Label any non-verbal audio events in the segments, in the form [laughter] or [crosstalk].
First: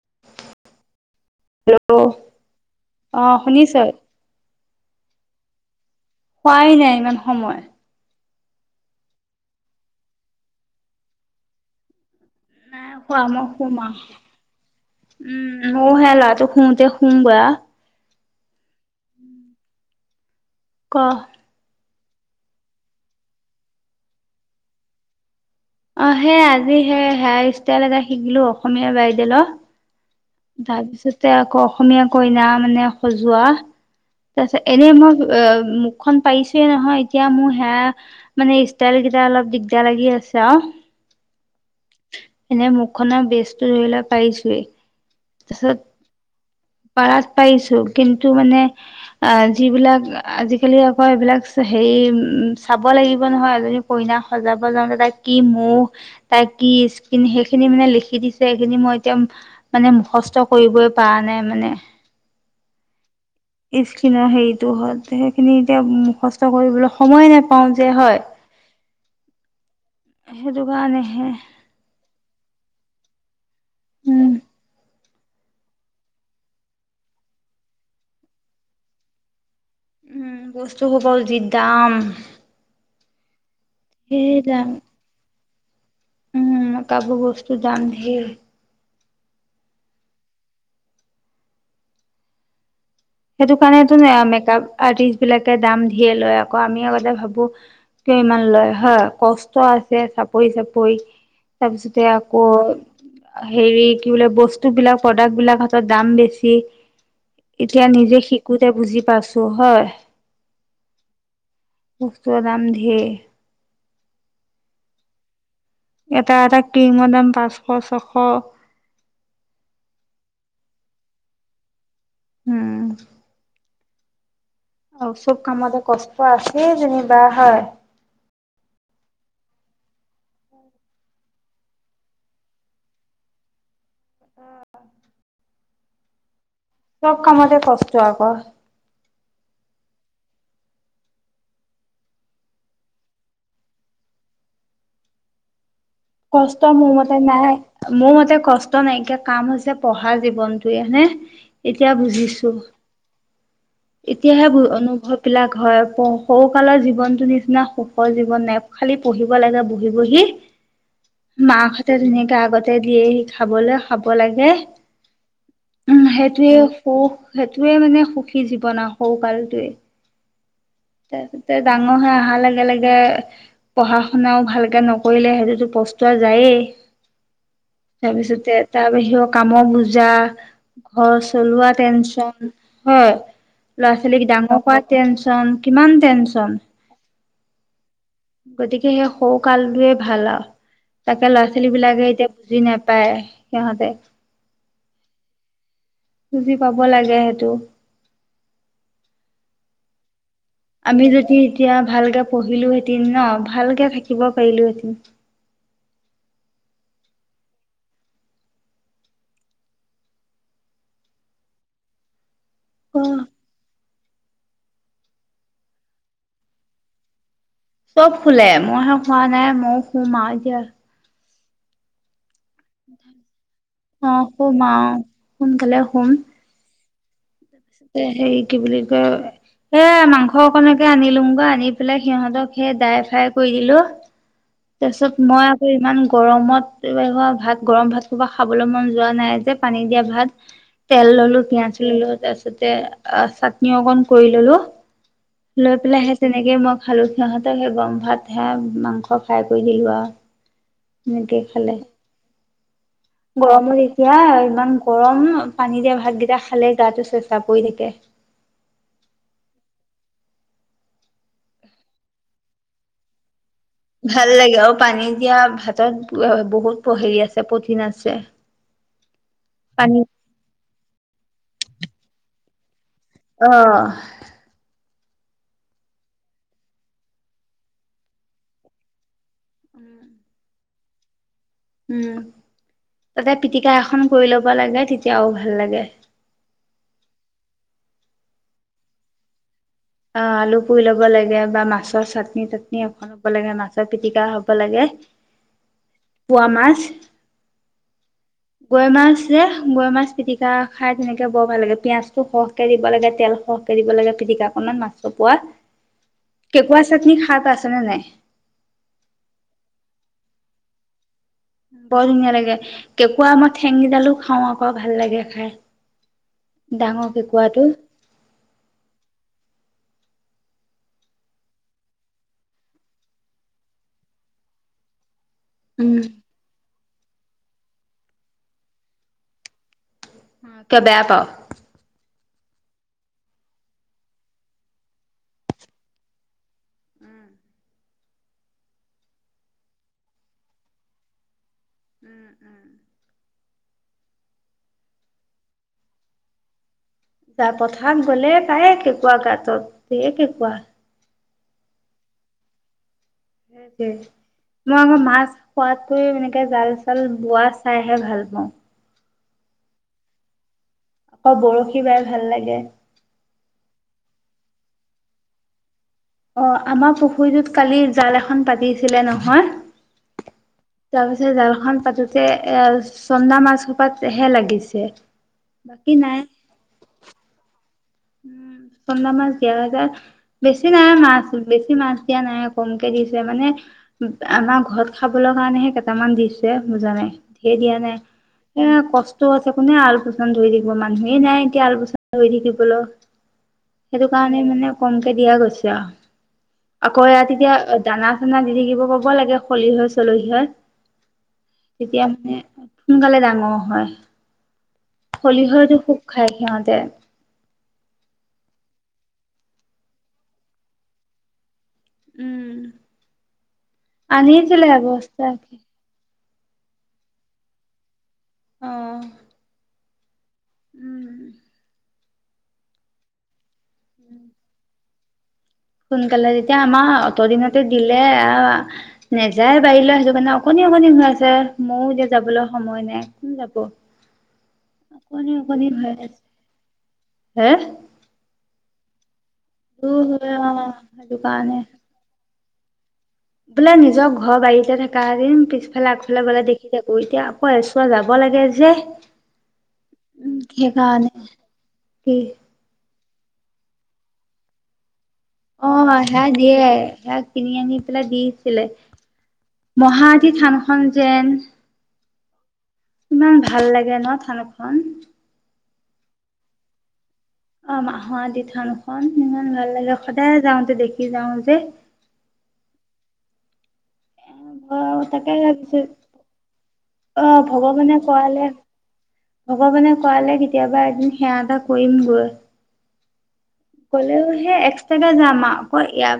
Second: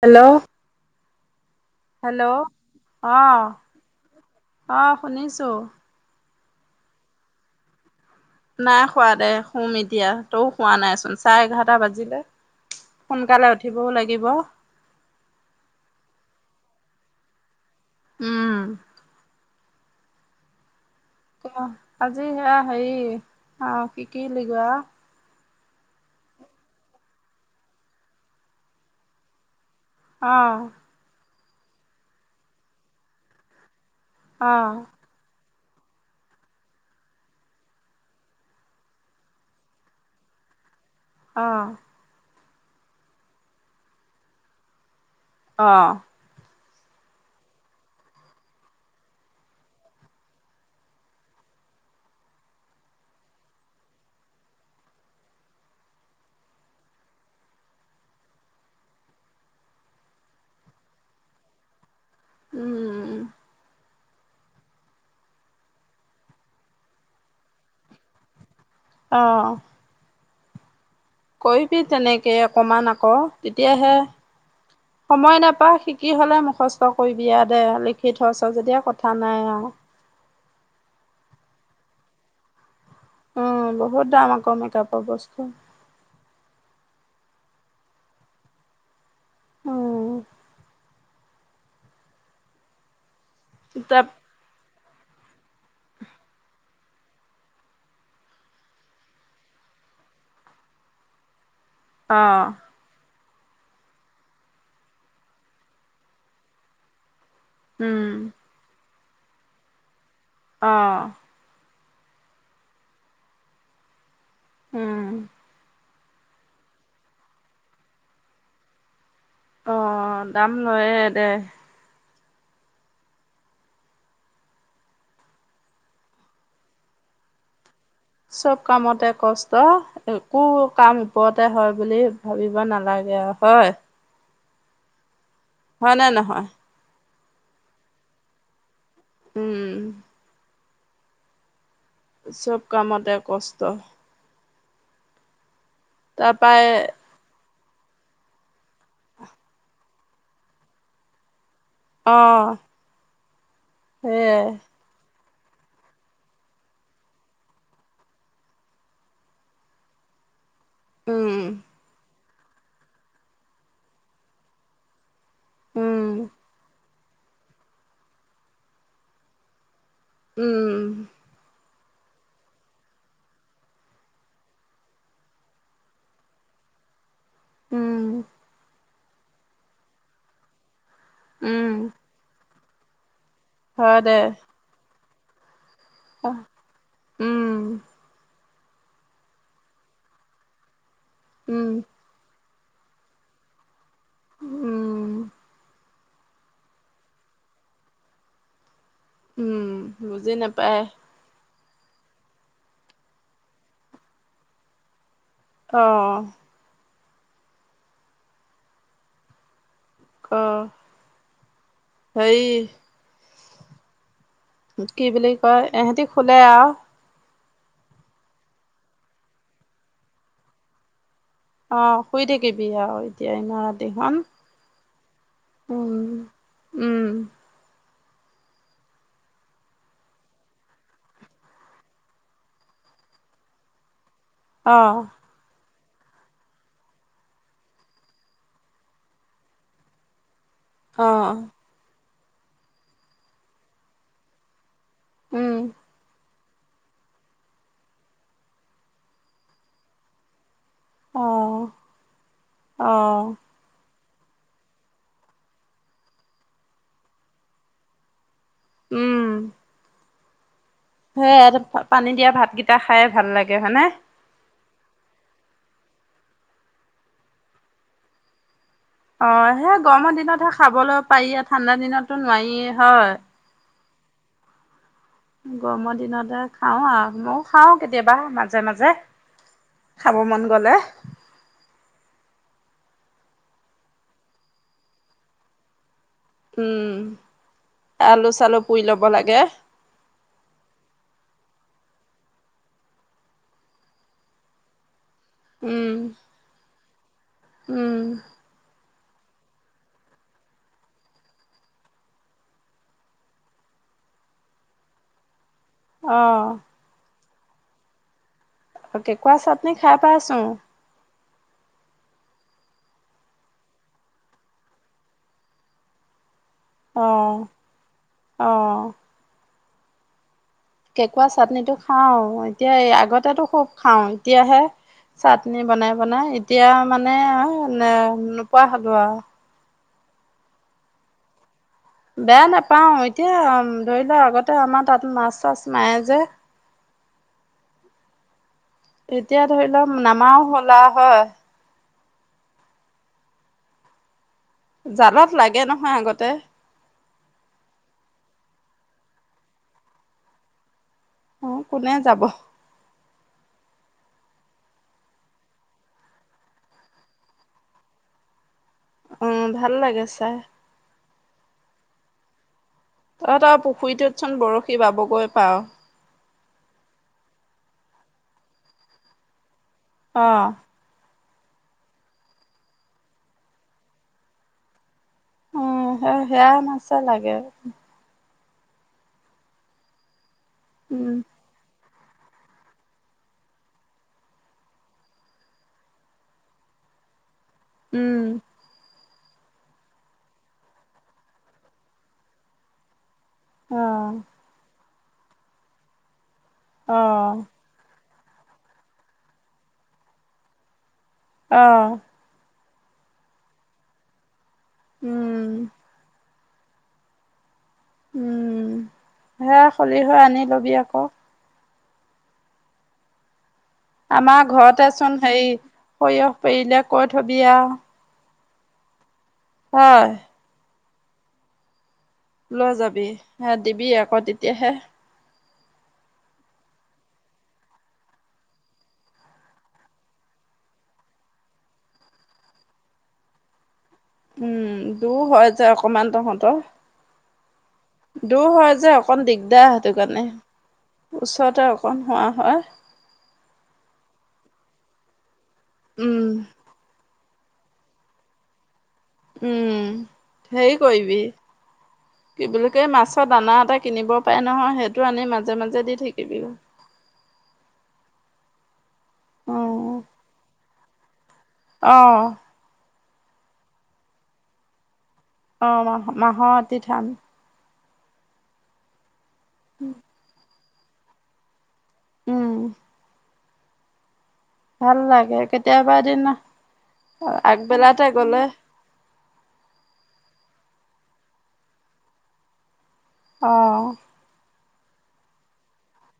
Hello hello অ' অ', শুনিছো খোৱাই নাই ইমান সময়। নাই খোৱা দে শুম এতিয়া তই খোৱা নাইচোন চাৰে এঘাৰটা বাজিলে। নাই খোৱা ম সোনকালে শুমা উঠিবও লাগিব উম ম হলা তো শু এয়া সুম বা উম [inaudible] কাহ আজি সেয়া হেৰি অ কি কি লিগোৱা। অ সেই আজি সেই হেয়াৰ ষ্টাইল এটা শিকিলো অসমীয়া বাইডেলৰ। আহঁ। তাৰপিছতে আকৌ অসমীয়া কইনা মানে সজোৱা। তছ অঁ এনে মই অ মুখখনন পাৰিছোয়ে নহয় এতিয়া মোৰ হেয়াৰ মানে ষ্টাইল কেইটা অলপ দিগদাৰ লাগি আছে আৰু। আহ এনে মুখনৰ বেস্তটো ধৰি ল পাৰিছোৱেই। আহ পত পাৰিছো কিন্তু মানে আহ যিবিলাক আজিকালি আকৌ এইবিলাক হেৰি উম চাব লাগিব নহয় এজনি কইনাক সজাব যাওঁতে তাই কি মহ তাই কি স্কিন সেইখিনি মানে লিখি দিছে সেইখিনি মই এতিয়া মানে মুখস্তই কৰিবই পৰা নাই মানে উম স্কিনৰ হেৰিটো হল সেইখিনি এতিয়া মুখস্থ কৰিবলৈ সময় নোপাও যে হয়। আহ সেইটো কাৰণে কৈবি তেনেকে অকমান আকৌ তেতিয়াহে। উম সময় নাপা শিকি হলে মুখস্থ কৰিবি দে লিখি থচ যেতিয়া কথা নাই আৰু উম বস্তু হ'ব যি দাম। উম বহুত দাম আকৌ মেকআপৰ বস্তু। উম কাবু বস্তু দাম ধেই। অ সেইটো কিতাপ কাৰণে মেকআপ আৰ্টিষ্ট বিলাক দাম ধিয়ে লয় আক আমি আ ভাবো কিয় ইমান লয় হয় কষ্ট আছে চাপৰি চাপৰি। তাৰপিছতে অঁ আকৌ হেৰি কি বোলে বস্তুবিলাক প্ৰডাক্ট বিলাক হেতৰ দাম বেছি। এতিয়া উম নিজে শিকোতে বুজি পাছো হয়। আহ বস্তুৰৰ দাম ধেই। উম। এটা এটা কিংৰ দাম পাঁচশ ছশ। অ দাম লয়ে দে। উম অ চব কামতে কষ্ট আছে যেনিবা হয়। চব কামতে কষ্ট একো কাম ওপৰতে হয় বুলি ভাবিব নালাগে আৰু হয়। হয় নে নহয়? চব কামতে কষ্ট আকৌ। উম। চব কামতে কষ্ট। তাৰপৰাই কষ্ট মোৰ মতে নাই মোৰ মতে। তে কষ্ট নাইকিয়া কাম হৈছে পঢ়া জীৱনটোৱে হয়নে এতিয়া অঁ বুজিছো। এতিয়াহে সেয়াই অনুভৱ। বিলাক হয় সৰুকালৰ জীৱনটো নিচিনা সুখৰ জীৱন নাই খালি পঢ়িব লাগে বহি বহি। উম মা [unintelligible] গা আগতে দিয়েহি খাবলে খাব লাগে। উম সেইটোৱেও সৌ সেইটোৱে মানে সুখী জীৱন সৰু কালটোৱে। উম ত। ডাঙৰ হৈ অহাৰ লগে লগে পঢ়া শুনাও ভালকে নকৰিলে সেইটোতো পস্তুৱ যায়েই। উম তাৰপিছতে তাৰ বাহিৰে কামৰ বুজা। ঘৰ উম চলোৱা টেনচন। হয় ল'ৰা হয় দে ছোৱালীক ডাঙৰ কৰাত টেনচন কিমান টেনচন। উম। গতিকে সেই সৌকালটোৱে ভাল আও। তাকে ল'ৰা উম ছোৱালী বিলাকে এতিয়া বুজি নাপায় সিহঁতে উম। বুজি পাব লাগে সেইটো। উম বুজি নাপায়। আমি যদি এতিয়া ভালকে পঢ়িলো হেটিন ন ভালকে থাকিব পাৰিলো অ। আহ সেই অ। কি বুলি কয়, এহেঁতি শুলে আও। চব শুলে মইহে শুৱা নাই মইও শুম আও এতিয়া। অ শুই থাকি অ সুম আহ সোনকালে সুম। উম উম। হেৰি কি বুলি কয়, এ মাংস অকণকে আনিলো বা আনি পেলাই সিহঁতক সেই ড্ৰাই ফ্ৰাই কৰি দিলো। অ তাৰপিছত মই ইমান গৰমত হোৱা ভাত গৰম ভাত হুপা খাবলে মন যোৱা নাই, যে পানী দিয়া ভাত। অ তেল ললো পিঁয়াজ ললো তাতে অ চাটনি অকণ কৰি ললো উম লৈ পেলাই হে তেনেকেই মই খালোঁ, সিহঁতৰ সেই গৰম ভাত হেয়াই মাংস ফ্ৰায় কৰি দিলোঁ আও। অ সেনেকেই খালে [unintelligible] অ এয়া ইমান গৰম পানী দিয়া ভাতকেইটা খালে গাতটো চ চ পৰি থাকে। উম। সে পানী দিয়া ভাতকেইটা খাই ভাল লাগে। হয়নে ভাল লাগে অ'। পানী দিয়া ভাতত বহুত হেৰি আছে পঠিন আছে। অ', সেয়া পানী গৰমৰ দিনতে খাবলৈ পাৰি ঠাণ্ডা দিনতো নোৱাৰিয়ে। হয় অ'। গৰমৰ দিনতে খাওঁ আহ, ময় খাওঁ কেতিয়াবা মাজে মাজে। খাব মন গ'লে। উম, তাতে পিটিকা এখন কৰি ল'ব লাগে তেতিয়াও ভাল লাগে। উম, আলু চালু পুৰি ল'ব লাগে। অ', আলু পুৰি ল'ব লাগে বা মাছৰ চাটনি তাটনি এখন ল'ব লাগে, মাছৰ পিটিকা হ'ব লাগে। উম পোৱা মাছ উম। গৈ মাছে গৈ মাছ পিটিকা খাই তেনেকে বৰ ভাল লাগে পিয়াজ টো সৰহকে দিব লাগে তেল সৰহকে দিব লাগে পিতিকা কনত মাছৰ পোৱা অ কেকুৱা চাতনি শাত আছে নে নাই। কেকুৱা চাটনি খাই পাইচোন। বৰ ধুনীয়া লাগে কেঁকুৰা মই ঠেঙিডালো খাওঁ আকৌ ভাল লাগে খাই। অ ডাঙৰ কেকুৱাটো অ কেকুঁৱা চাটনিটো খাওঁ এতিয়া এই আগতেটো খুব খাওঁ এতিয়াহে। চাটনি বনাই, উম, বনাই এতিয়া মানে ন' নোপোৱা হ'লো আৰু অ', কে বেয়া পাওঁ? বেয়া নাপাও এতিয়া ধৰি ল' আগতে আমাৰ তাত মাছ চাছ মায়ে যে এতিয়া ধৰি লওঁক নামাও হ'লা হয়। উম, উম। জালত লাগে নহয় আগতে। গা পথাৰ গ'লে তায়ে কে কা গাতত দে কেকুৱা অ', কোনে যাব। মই আকৌ মাছ খোৱাতক এনেকে জাল চাল বোৱা চাইহে ভাল পাওঁ। উম, ভাল লাগে ছাৰ। আকৌ বৰশী বাই ভাল লাগে। তহঁতৰ আৰু পুখুৰীটোতচোন বৰশী বাবগৈ পাওঁ। অ', আমাৰ পুখুৰীটোত কালি জাল এখন পাতিছিলে নহয়। অ'। তাৰ পিছত জালখন পাতোতে এ, চন্দা মাছ সোপাতহে লাগিছে। উম, বাকী সে নাই। সেয়া মাছছে লাগে। উম, চধা মাছ দিয়া যায় যে। বেছি নাই উম, মাছ, বেছি মাছ এতিয়া নাই কমকে দিছে মানে আমাৰ ঘৰত খাবলৈ কাৰণেহে কেইটামান দিছে বুজা নাই। সেই দিয়া নাই উম, এ কষ্ট আছে কোনে আলপুচান ধৰি থাকিব মানুহে নাই এতিয়া আলপুচান ধৰি থাকিবলৈ [inaudible] সেইটো অ', কাৰণে মানে কমকে দিয়া গৈছে আৰু আকৌ ইয়াত অ', এতিয়া দানা নাই দি থাকিব কব লাগে সলিহ, চলহীয়াৰ অ', তেতিয়া মানে সোনকালে ডাঙৰ হয়। উম, সলিহতো খোব খায় ইহঁতে উম সেয়া খলিহ আনি লবি আকৌ উম আমাৰ আনিছিলে ঘৰতেচোন বস্তা। হেই সৰিয়হ পাৰিলে কই থবি আওঁ অহঁ হয় লৈ যাবি হা দিবি আকৌ তেতিয়াহে সোনকালে তেতিয়া আমাৰ অত দিনতে দিলে আহ নেযায় বাৰিলৈ সেটোকাৰণে অকণনি অকণনি হৈ আছে ময়ো এতিয়া যাবলৈ সময় নাই কোন যাব। উম দূৰ অকণি হয় যে অকণি হৈ অকণমান আছে তহঁতৰ হে দূৰ হয় যে যাক অকণ দিগদাৰ সেইটো দূৰ কাৰণে হয় অ সেইটো কাৰণে ওচৰতে অকণ হোৱা হয়- বোলে নিজৰ ঘৰ বাৰিতে থকা হেতিন তে এফালে আগফালে উম, গলে দেখি থাকোঁ এতিয়া কৈ আছোঁ আও যাব লাগে যে উম উম হেৰি সেইকাৰণে কৰিবি কি বুলি কৈ মাছ দানা এটা কিনিব পাৰে নহয় সেইটো আনি মাজে মাজে অহ দি হিয়াক থাকিবি। দিয়ে হিয়াক কিনি আনি কিনে দি ছিলে উম মহাজি থানখন যেন অঁহ ইমান ভাল লাগে ন থানখন। অ মাহ মাহৰ অতি ধান। অঁ মাহৰ আদি থানখন। ইমান ভাল লাগে সদায় যাওঁতে দেখি যাওঁ যে উম ভাল তাকে লাগে ভাবিছো কেতিয়াবা এদিন অ ভগৱানে আগবেলাতে গ'লে কোৱালে ভগৱানে কোৱালে কি কেতিয়াবা এদিন সেৱা এটা কৰিম গৈ অহ ক'লেও হে এক সেনেকে যাম আ আকৌ ইয়াৰ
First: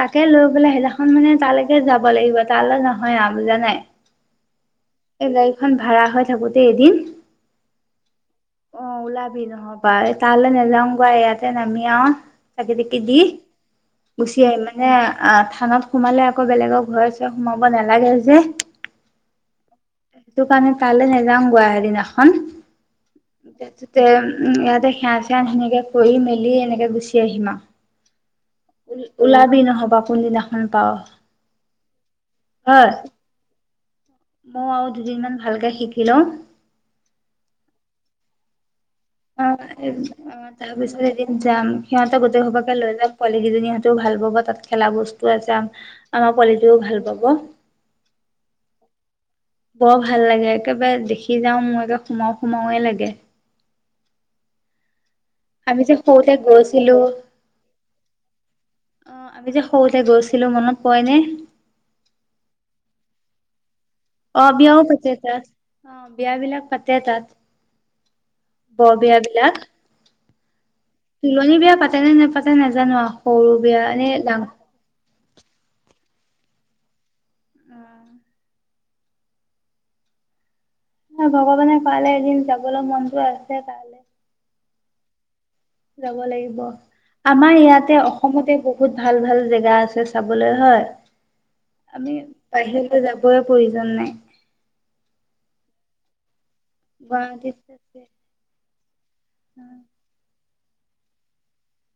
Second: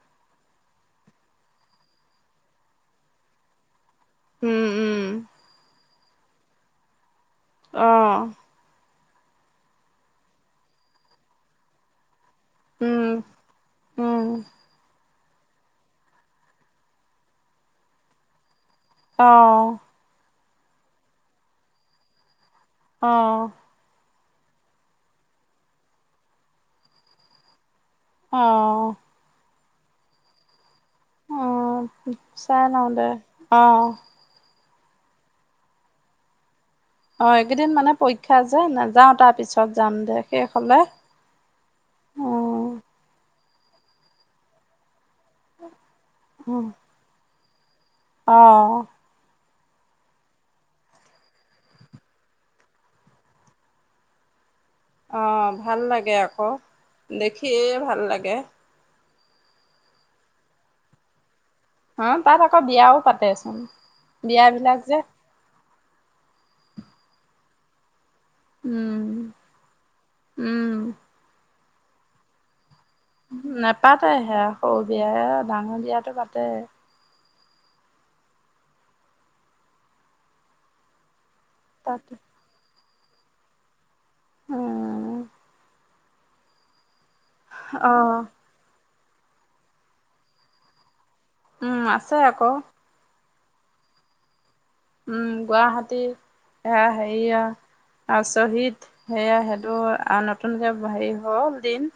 তাকে লৈ পাই সেইদিনাখন মানে তালৈকে যাব লাগিব তালৈ নহয় আ বুজা নাই উম উম এই গাড়ী খন ভাড়া হৈ থাকোতে এদিন অহ অ ওলাবি নহবা তাহলে নাযাওঁ গ ইয় তে নামি আও চাকি তাকি উম দি উম গুচি আহিম মানে আহ থানত সোমালে আকৌ বেলেগৰ ঘৰে চৰে সোমাব নালাগে যে অহ সেইটো কাৰণে তালে নাযাওঁ গে আও সেই দিনাখন অহ তাচতে উম এয়াতে সেৱা চেয়া তেনেকে কৰি মেলি মেলি এনেকে গুচি আহিম অহ আ ওলাবি নহয় অ কোনদিনাখন পাৱ উম চাই লওঁ দে অ মই আৰু দুদিনমান ভালকে শিকিলও অ এইকেইদিন মানে পৰীক্ষা যে সেই কাৰণে অ অ তাৰ পিছত এদিন যাম সিহঁত গোটেই সবাকে অহ লৈ যাম প সেইকেইজনী হতেও ভাল পাব তাত খেলা বস্তু আ যাম আমাৰ পোৱালিটোও ভাল পাব অ'। বৰ ভাল লাগে, একেবাৰে দেখি যাওঁ, মোৰ একে সোমাও সোমাওয়েই লাগে। অ' ভাল আমি যে লাগে সৰুতে আকৌ, গৈছিলো দেখিয়ে ভাল লাগে। অ' আমি যে সৰুতে গৈছিলো, মনত পৰে নে? অ', তাত আকৌ বিয়াও পাতেচোন, অ বিয়া বিলাক বিয়াও যে। পাতে তাত অ', বিয়াবিলাক পাতে তাত। বৰ উম বিয়া বিলাক। উম। তুলনি বিয়া পাতে নে নাপাতে নাজান নাজানো আৰু সৰু বিয়া নে ডাং বিয়া, ডাঙৰ বিয়াটো পাতে। উম। ভগৱানে তাত কোৱালে এদিন যাবলৈ মন টো আছে তালে। উম যাব লাগিব। আমাৰ ইয়াতে অঁ অসমতে বহু বহুত ভাল-ভাল জেগা আছে চাবলৈ হয়? উম আমি আছে আকৌ বাহিৰলৈ যাব ৱেই প্ৰয়োজন নাই। উম, গুৱাহাটী সেয়া হেৰিঅ, গুৱাহাটীত আছে। আৰু শ্বহীদ, সেয়া সেইটো আনঅ নতুন যে ব-হেৰি হ'ল দিন।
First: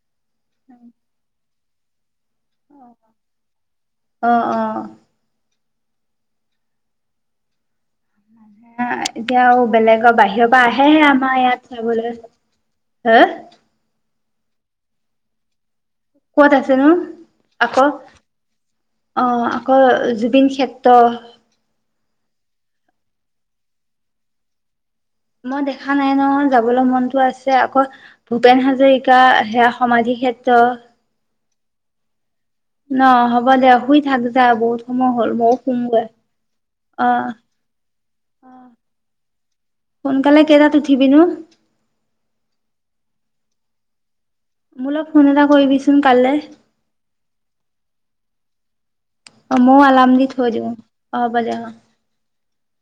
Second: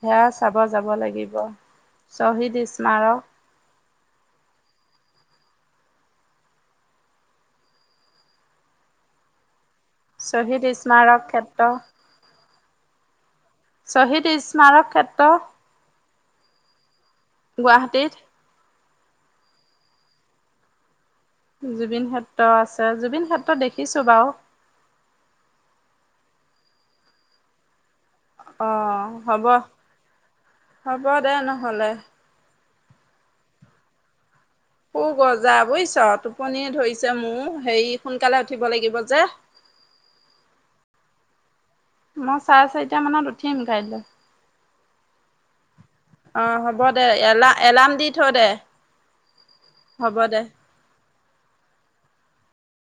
সেয়া চাব যাব লাগিব। শ্বহীদ ইছমাৰক। অ', অ'। মানুহে এতিয়া আৰু বেলেগৰ বাহিৰৰ পৰা শ্বহীদ আহেহে স্মাৰক আমাৰ ইয়াত ক্ষেত্ৰ চাবলৈ। হা? শ্বহীদ ইছমাৰক ক্ষেত্ৰ। ক'ত আছেনো? আকৌ গুৱাহাটীত। অ', আকৌ জুবিন ক্ষেত্ৰ। জুবিন ক্ষেত্ৰ আছে, জুবিন ক্ষেত্ৰ দেখিছো বাৰু। মই দেখা নাই নহয়, যাবলৈ মনতো আছে, আকৌ ভূপেন অ' হাজৰিকা, হ'ব সেয়া সমাধি ক্ষেত্ৰ হ'লেই। ন? হ'ব দে শুই থাক। যা বহুত সু সময় হ'ল গজা ময়ো বুজিছ শুমগৈ টোপনিয়ে অ ধৰিছে মোৰ। হেৰি সোনকালে উঠিব লাগিব যে। সোনকালে কেইটাত উঠিবিনো মই চাৰে চাৰিটা মানত উঠিম কাইলে। মোলৈ ফোন এটা কৰিবিচোন কাইলৈ অ হ'ব দে, এল এলাৰ্ম দি থৈ দে। অ মইয়ো এলাম হ'ব দি দে থৈ দিওঁ। অ হ'ব দে। অ।